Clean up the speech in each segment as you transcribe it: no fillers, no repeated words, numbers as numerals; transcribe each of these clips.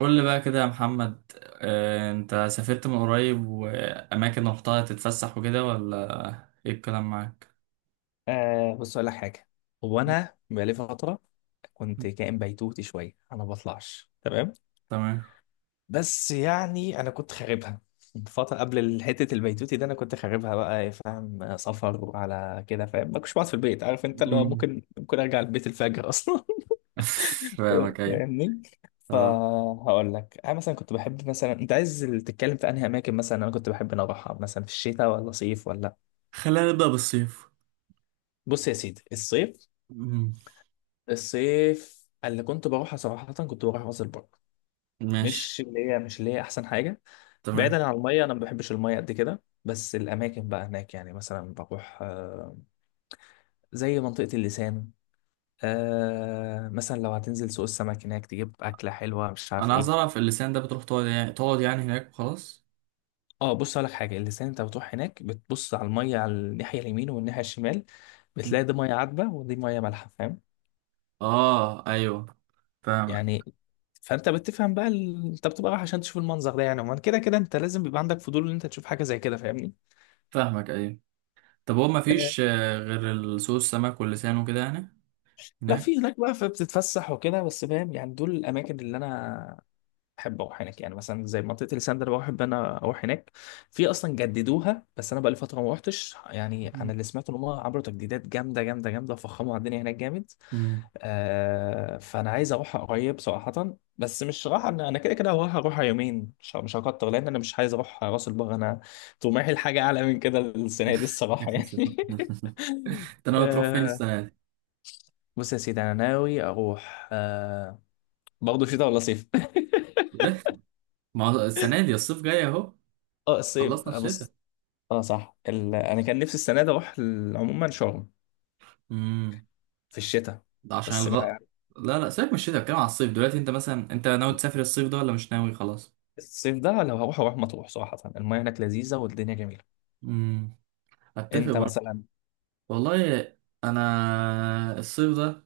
قول لي بقى كده يا محمد. انت سافرت من قريب واماكن رحتها تتفسح وكده ولا ايه الكلام معاك؟ آه، بص اقول لك حاجه. هو انا بقالي فتره كنت كائن بيتوتي شويه، انا ما بطلعش. تمام. تمام. بس يعني انا كنت خاربها فتره قبل حته البيتوتي ده. انا كنت خاربها بقى إيه، فاهم سفر وعلى كده، فاهم ما كنتش بقعد في البيت، عارف انت اللي هو مم. ممكن ارجع البيت الفجر اصلا. فاهمك ايه؟ فاهمني. اه. فهقول لك انا مثلا كنت بحب، مثلا انت عايز تتكلم في انهي اماكن، مثلا انا كنت بحب ان أنا اروحها مثلا في الشتاء ولا صيف ولا؟ خلينا نبدأ بالصيف. بص يا سيدي، الصيف. مم. الصيف اللي كنت بروحها صراحة كنت بروح راس البر. ماشي. مش اللي هي أحسن حاجة. تمام. بعيدا عن المية، أنا ما بحبش المية قد كده، بس الأماكن بقى هناك يعني مثلا بروح زي منطقة اللسان. مثلا لو هتنزل سوق السمك هناك تجيب أكلة حلوة مش عارف انا عايز إيه. اعرف اللسان ده بتروح تقعد يعني هناك وخلاص؟ اه، بص لك حاجة. اللسان أنت بتروح هناك بتبص على المية، على الناحية اليمين والناحية الشمال. مم. بتلاقي دي مية عذبة ودي مية مالحة، فاهم؟ اه ايوه، فاهمك. يعني فانت بتفهم بقى انت بتبقى رايح عشان تشوف المنظر ده. يعني عموما كده كده انت لازم بيبقى عندك فضول ان انت تشوف حاجه زي كده، فاهمني؟ فاهمك ايوه. طب هو آه، مفيش غير سوق السمك واللسان وكده يعني لا هناك. في هناك بقى فبتتفسح وكده، بس فاهم يعني دول الاماكن اللي انا بحب اروح هناك. يعني مثلا زي منطقه اليسان ده انا بحب انا اروح هناك. في اصلا جددوها بس انا بقى لي فتره ما روحتش. يعني انا مم. اللي سمعت ان هم عملوا تجديدات جامده جامده جامده وفخموا على الدنيا هناك جامد. مم. آه فانا عايز اروح قريب صراحه. بس مش راح، انا كده كده اروح يومين، مش هكتر. لان انا مش عايز اروح راس البر، انا طموحي لحاجه اعلى من كده السنه دي الصراحه يعني. ده انا تروح فين آه، السنة دي؟ بص يا سيدي انا ناوي اروح برضه شتاء ولا صيف؟ ما هو السنة دي الصيف جاي اهو. اه، الصيف. خلصنا بص. الشتاء. اه صح. انا كان نفسي السنه دي اروح عموما شرم امم. في الشتاء. ده عشان بس الغ ما. لا لا، سيبك من الشتاء، بتكلم على الصيف دلوقتي. انت مثلا انت ناوي تسافر الصيف ده ولا مش ناوي خلاص؟ الصيف ده لو هروح، اروح مطروح صراحه. المياه هناك لذيذه والدنيا جميله. امم، اتفق انت برضه. مثلا. والله، انا الصيف ده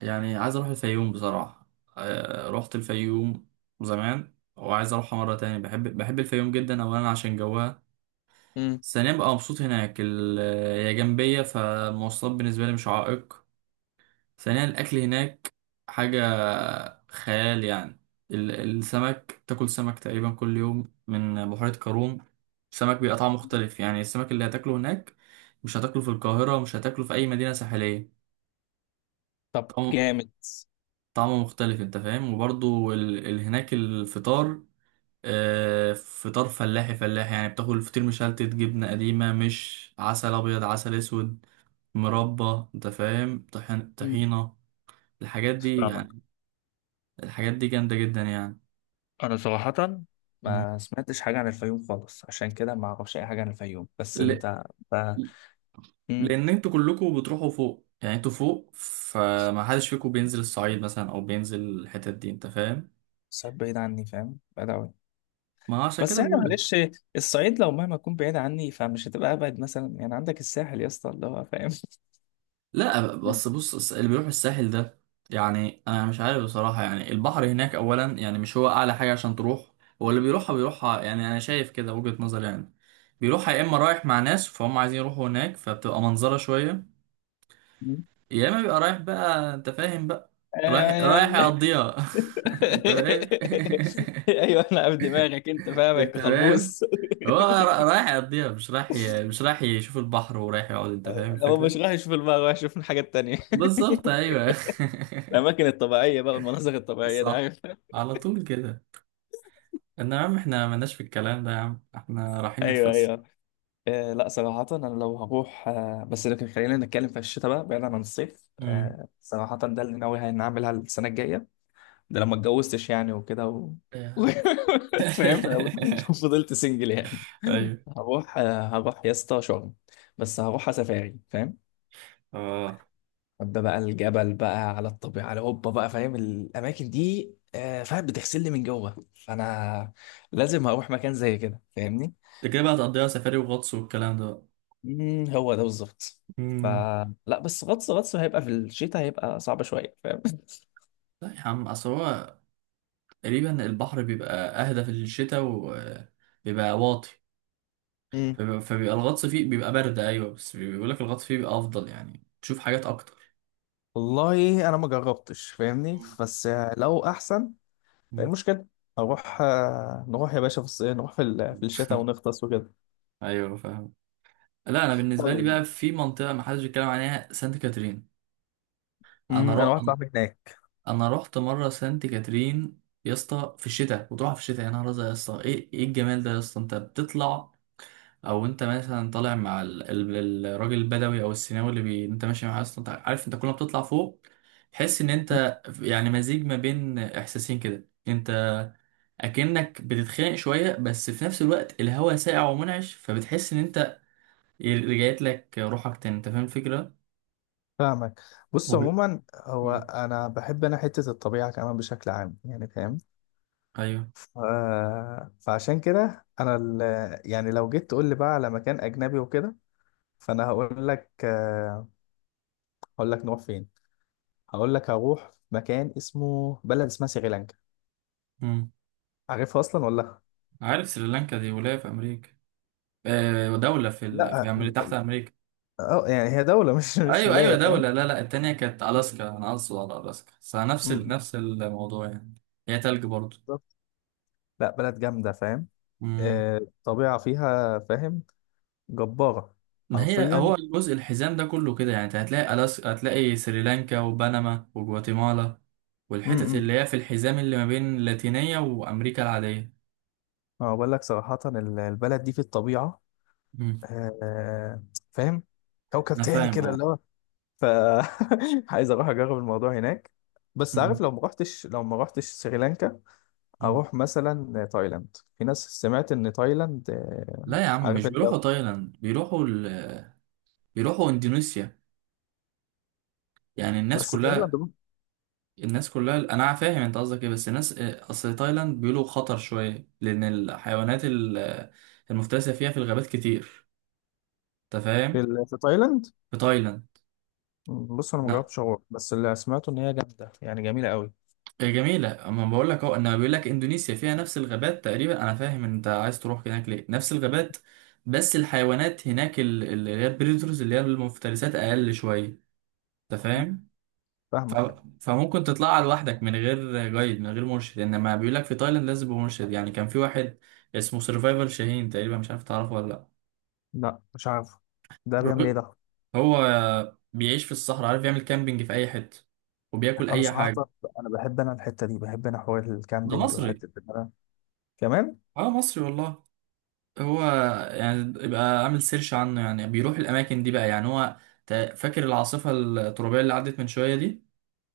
يعني عايز اروح الفيوم بصراحة. رحت الفيوم زمان وعايز اروحها مرة تاني. بحب بحب الفيوم جدا. اولا عشان جوها، ثانيا بقى مبسوط هناك. هي جنبية فالمواصلات بالنسبة لي مش عائق. ثانيا الأكل هناك حاجة خيال يعني. السمك، تاكل سمك تقريبا كل يوم من بحيرة قارون. السمك بيبقى طعمه مختلف، يعني السمك اللي هتاكله هناك مش هتاكله في القاهرة ومش هتاكله في أي مدينة ساحلية. طب طعمه جامد. طعمه مختلف أنت فاهم. وبرضو هناك الفطار، فطار فلاحي. فلاحي يعني بتاكل فطير مشلتت، جبنة قديمة، مش عسل أبيض عسل أسود، مربى أنت فاهم، مم. طحينة. الحاجات دي فاهمك. يعني الحاجات دي جامدة جدا يعني. انا صراحة مم. ما سمعتش حاجة عن الفيوم خالص، عشان كده ما اعرفش اي حاجة عن الفيوم. بس ل... انت ب... مم. لأن انتوا كلكم بتروحوا فوق، يعني انتوا فوق فما حدش فيكم بينزل الصعيد مثلا أو بينزل الحتت دي أنت فاهم؟ الصعيد بعيد عني، فاهم، بعيد قوي. ما هو عشان بس كده يعني بقول لك. معلش، الصعيد لو مهما تكون بعيد عني فمش هتبقى ابعد. مثلا يعني عندك الساحل يا اسطى اللي هو فاهم. لا، بس بص اللي بيروح الساحل ده، يعني أنا مش عارف بصراحة. يعني البحر هناك أولا يعني مش هو أعلى حاجة عشان تروح. هو اللي بيروحها بيروحها، يعني أنا شايف كده وجهة نظر يعني. بيروحها يا إما رايح مع ناس فهم عايزين يروحوا هناك فبتبقى منظرة شوية، مم. يا اما بيبقى رايح بقى انت فاهم بقى، رايح رايح يعني. يقضيها. انت فاهم. ايوه، انا عارف دماغك، انت فاهمك انت يا فاهم. خلبوس. هو رايح يقضيها، مش رايح يشوف البحر ورايح يقعد. انت فاهم هو الفكرة؟ مش رايح يشوف المرة، رايح يشوف الحاجة التانية. بالظبط ايوه. الاماكن الطبيعيه بقى، المناظر الطبيعيه ده، صح، عارف؟ على طول كده. ان يا عم احنا مالناش في الكلام ده، يا عم احنا رايحين ايوه، نتفسح. ايوه. آه، لا صراحه انا لو هروح بس لكن خلينا نتكلم في الشتاء بقى بعيدا عن الصيف. امم. صراحه ده اللي ناوي هنعملها السنه الجايه. ده لما اتجوزتش يعني وكده إيه. فاهم فضلت سنجل يعني. ايوه. هروح يا اسطى شرم. بس هروح سفاري، فاهم. اه. ده بقى الجبل بقى على الطبيعه على هوبا بقى، فاهم؟ الاماكن دي فاهم بتغسلني من جوه، فانا لازم هروح مكان زي كده، فاهمني. انت كده بقى تقضيها سفاري وغطس والكلام ده بقى. مم، هو ده بالظبط. ف امم. لا بس غطس هيبقى في الشتاء، هيبقى صعب شويه، فاهم. لا يا عم، اصل هو تقريبا البحر بيبقى اهدى في الشتاء وبيبقى واطي. مم. فبيبقى الغطس فيه بيبقى برد ايوه، بس بيقول لك الغطس فيه بيبقى افضل يعني تشوف حاجات اكتر. والله انا ما جربتش فاهمني مم. بس لو احسن. إيه مم. المشكله؟ اروح نروح يا باشا في الصيف، نروح في في الشتاء ونغطس وكده. ايوه فاهم. لا انا بالنسبه لي طيب. بقى في منطقه ما حدش بيتكلم عليها، سانت كاترين. انا انا رو... واحد صاحبي هناك. انا رحت مره سانت كاترين يا اسطى في الشتاء، وتروح في الشتاء يا نهار ازرق يا اسطى، ايه ايه الجمال ده يا اسطى. انت بتطلع او انت مثلا طالع مع الراجل البدوي او السيناوي اللي انت ماشي معاه اصلا. انت عارف انت كل ما بتطلع فوق تحس ان مم. انت يعني مزيج ما بين احساسين كده. انت اكنك بتتخانق شويه بس في نفس الوقت الهواء ساقع ومنعش، فبتحس ان انت رجعت لك روحك تاني. انت فاهم الفكره. فاهمك. بص وب... عموما، هو مم. انا بحب انا حته الطبيعه كمان بشكل عام يعني، فاهم. ايوه. ف... فعشان كده انا يعني لو جيت تقول لي بقى على مكان اجنبي وكده، فانا هقول لك نروح فين. هقول لك هروح مكان بلد اسمها سريلانكا. مم. عارفها اصلا ولا؟ عارف سريلانكا دي ولايه في امريكا؟ آه، دولة لا. في أمريكا تحت أمريكا. اه يعني هي دولة مش ايوه ايوه ولاية، فاهم. دولة، لا لا التانية كانت الاسكا، انا اقصد على الاسكا بس أمم، نفس الموضوع يعني. هي تلج برضو. بالظبط. لا بلد جامدة، فاهم. مم. الطبيعة فيها فاهم جبارة ما هي حرفيا. هو الجزء الحزام ده كله كده، يعني انت هتلاقي الاسكا هتلاقي سريلانكا وبنما وجواتيمالا والحتت امم اللي هي في الحزام اللي ما بين اللاتينية وامريكا العادية. اه، بقول لك صراحة البلد دي في الطبيعة مم. آه، فاهم كوكب انا تاني فاهم كده اه. اللي هو. ف عايز اروح اجرب الموضوع هناك. بس عارف، مم. لو ما رحتش سريلانكا، مم. اروح مثلا تايلاند. في ناس سمعت ان تايلاند لا يا عم عارف مش انت. بيروحوا تايلاند، بيروحوا بيروحوا اندونيسيا يعني الناس بس تايلاند كلها. الناس كلها انا فاهم انت قصدك ايه، بس الناس اصل تايلاند بيقولوا خطر شويه لان الحيوانات المفترسه فيها في الغابات كتير، انت في فاهم. في تايلاند. في تايلاند. بص انا ما لا، جربتش اروح، بس اللي سمعته ان هي جامده يعني جميله قوي، هي جميله اما بقول لك اهو، انا بيقول لك اندونيسيا فيها نفس الغابات تقريبا. انا فاهم انت عايز تروح هناك ليه، نفس الغابات، بس الحيوانات هناك اللي هي البريدرز اللي هي المفترسات اقل شويه، انت فاهم. ف... فاهمك. فممكن تطلعها لوحدك من غير جايد، من غير مرشد، انما بيقول لك في تايلاند لازم يبقى مرشد. يعني كان في واحد اسمه سرفايفل شاهين تقريبا، مش عارف تعرفه ولا لا. لا مش عارف. ده بيعمل ايه الراجل- ده؟ هو بيعيش في الصحراء، عارف يعمل كامبينج في اي حته وبياكل انا اي حاجه. صراحه انا بحب انا الحته دي بحب انا حوار ده الكامبينج مصري. وحته كمان. اه، مصري والله. هو يعني يبقى عامل سيرش عنه، يعني بيروح الاماكن دي بقى. يعني هو فاكر العاصفه الترابيه اللي عدت من شويه دي؟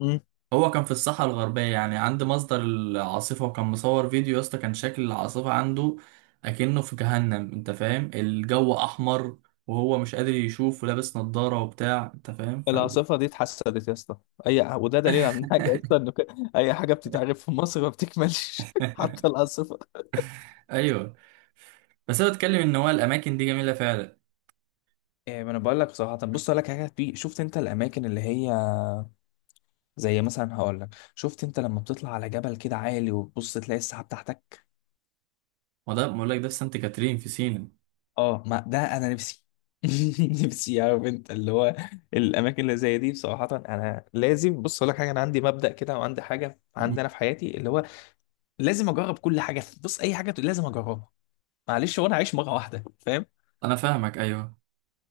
مم. هو كان في الساحة الغربية يعني عند مصدر العاصفة، وكان مصور فيديو يا اسطى، كان شكل العاصفة عنده أكنه في جهنم. أنت فاهم، الجو أحمر وهو مش قادر يشوف ولابس نظارة وبتاع. أنت فاهم العاصفة دي اتحسدت يا اسطى. اي وده دليل عن حاجه، يا اسطى ان اي حاجه بتتعرف في مصر ما بتكملش حتى العاصفة. أيوه. بس أنا بتكلم إن هو الأماكن دي جميلة فعلا. إيه، ما انا بقول لك بصراحه. طب بص اقول لك حاجه، في شفت انت الاماكن اللي هي زي مثلا، هقول لك، شفت انت لما بتطلع على جبل كده عالي وتبص تلاقي السحاب تحتك؟ وده بقول لك ده في سانت كاترين في سينا. اه، ما ده انا نفسي. نفسي، عارف انت اللي هو. الاماكن اللي زي دي بصراحه انا لازم. بص اقول لك حاجه، انا عندي مبدأ كده وعندي حاجه مم. عندي انا في حياتي اللي هو لازم اجرب كل حاجه. بص اي حاجه لازم اجربها، معلش هو انا عايش مره واحده، فاهم. أنا فاهمك أيوه.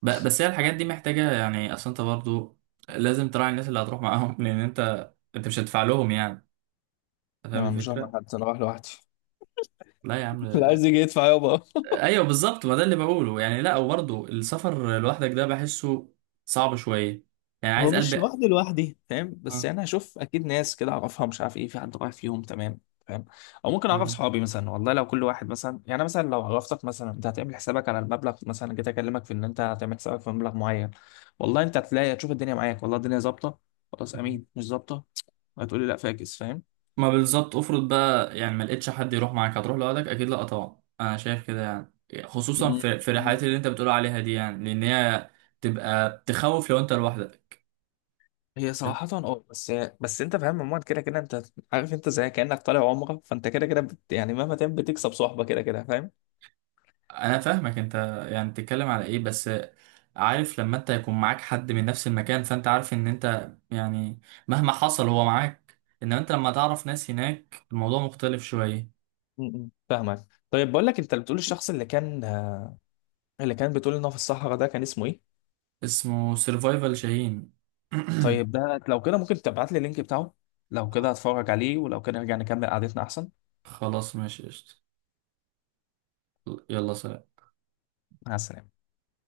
بس هي الحاجات دي محتاجة يعني. أصل أنت برضو لازم تراعي الناس اللي هتروح معاهم، لأن أنت أنت مش هتدفع لهم يعني. أنت فاهم انا مش رايح مع الفكرة؟ حد، انا رايح لوحدي. لا يا عم. لا، عايز يجي يدفع يابا. ايوه بالظبط، ما ده اللي بقوله يعني. لا، وبرضه السفر لوحدك ده بحسه صعب شويه، يعني هو عايز قلب. مش لوحدي لوحدي فاهم، بس اه. يعني هشوف اكيد ناس كده اعرفها مش عارف ايه، في حد رايح فيهم تمام، فاهم. او ممكن اعرف اه. صحابي مثلا والله، لو كل واحد مثلا يعني مثلا لو عرفتك مثلا انت هتعمل حسابك على المبلغ، مثلا جيت اكلمك في ان انت هتعمل حسابك في مبلغ معين. والله انت هتلاقي، هتشوف الدنيا معاك، والله الدنيا ظابطه. خلاص، امين مش ظابطه هتقولي لا فاكس، فاهم. ما بالظبط، افرض بقى يعني ما لقيتش حد يروح معاك هتروح لوحدك؟ اكيد لا طبعا، انا شايف كده يعني خصوصا مم. في الرحلات اللي انت بتقول عليها دي، يعني لان هي تبقى تخوف لو انت لوحدك. هي صراحة اه، بس انت فاهم عموما كده كده انت، عارف انت زي كأنك طالع عمرة فانت كده كده يعني مهما تعمل بتكسب صحبة كده كده، فاهم. انا فاهمك انت يعني بتتكلم على ايه بس. عارف لما انت يكون معاك حد من نفس المكان، فانت عارف ان انت يعني مهما حصل هو معاك. انما انت لما تعرف ناس هناك الموضوع مختلف شوية. م- م. فاهمك. طيب بقول لك، انت بتقول الشخص اللي كان بتقول ان هو في الصحراء ده كان اسمه ايه؟ اسمه سيرفايفل شاهين. طيب، ده لو كده ممكن تبعت لي اللينك بتاعه؟ لو كده هتفرج عليه، ولو كده نرجع نكمل قعدتنا احسن. خلاص ماشي قشطة، يلا سلام. مع السلامة.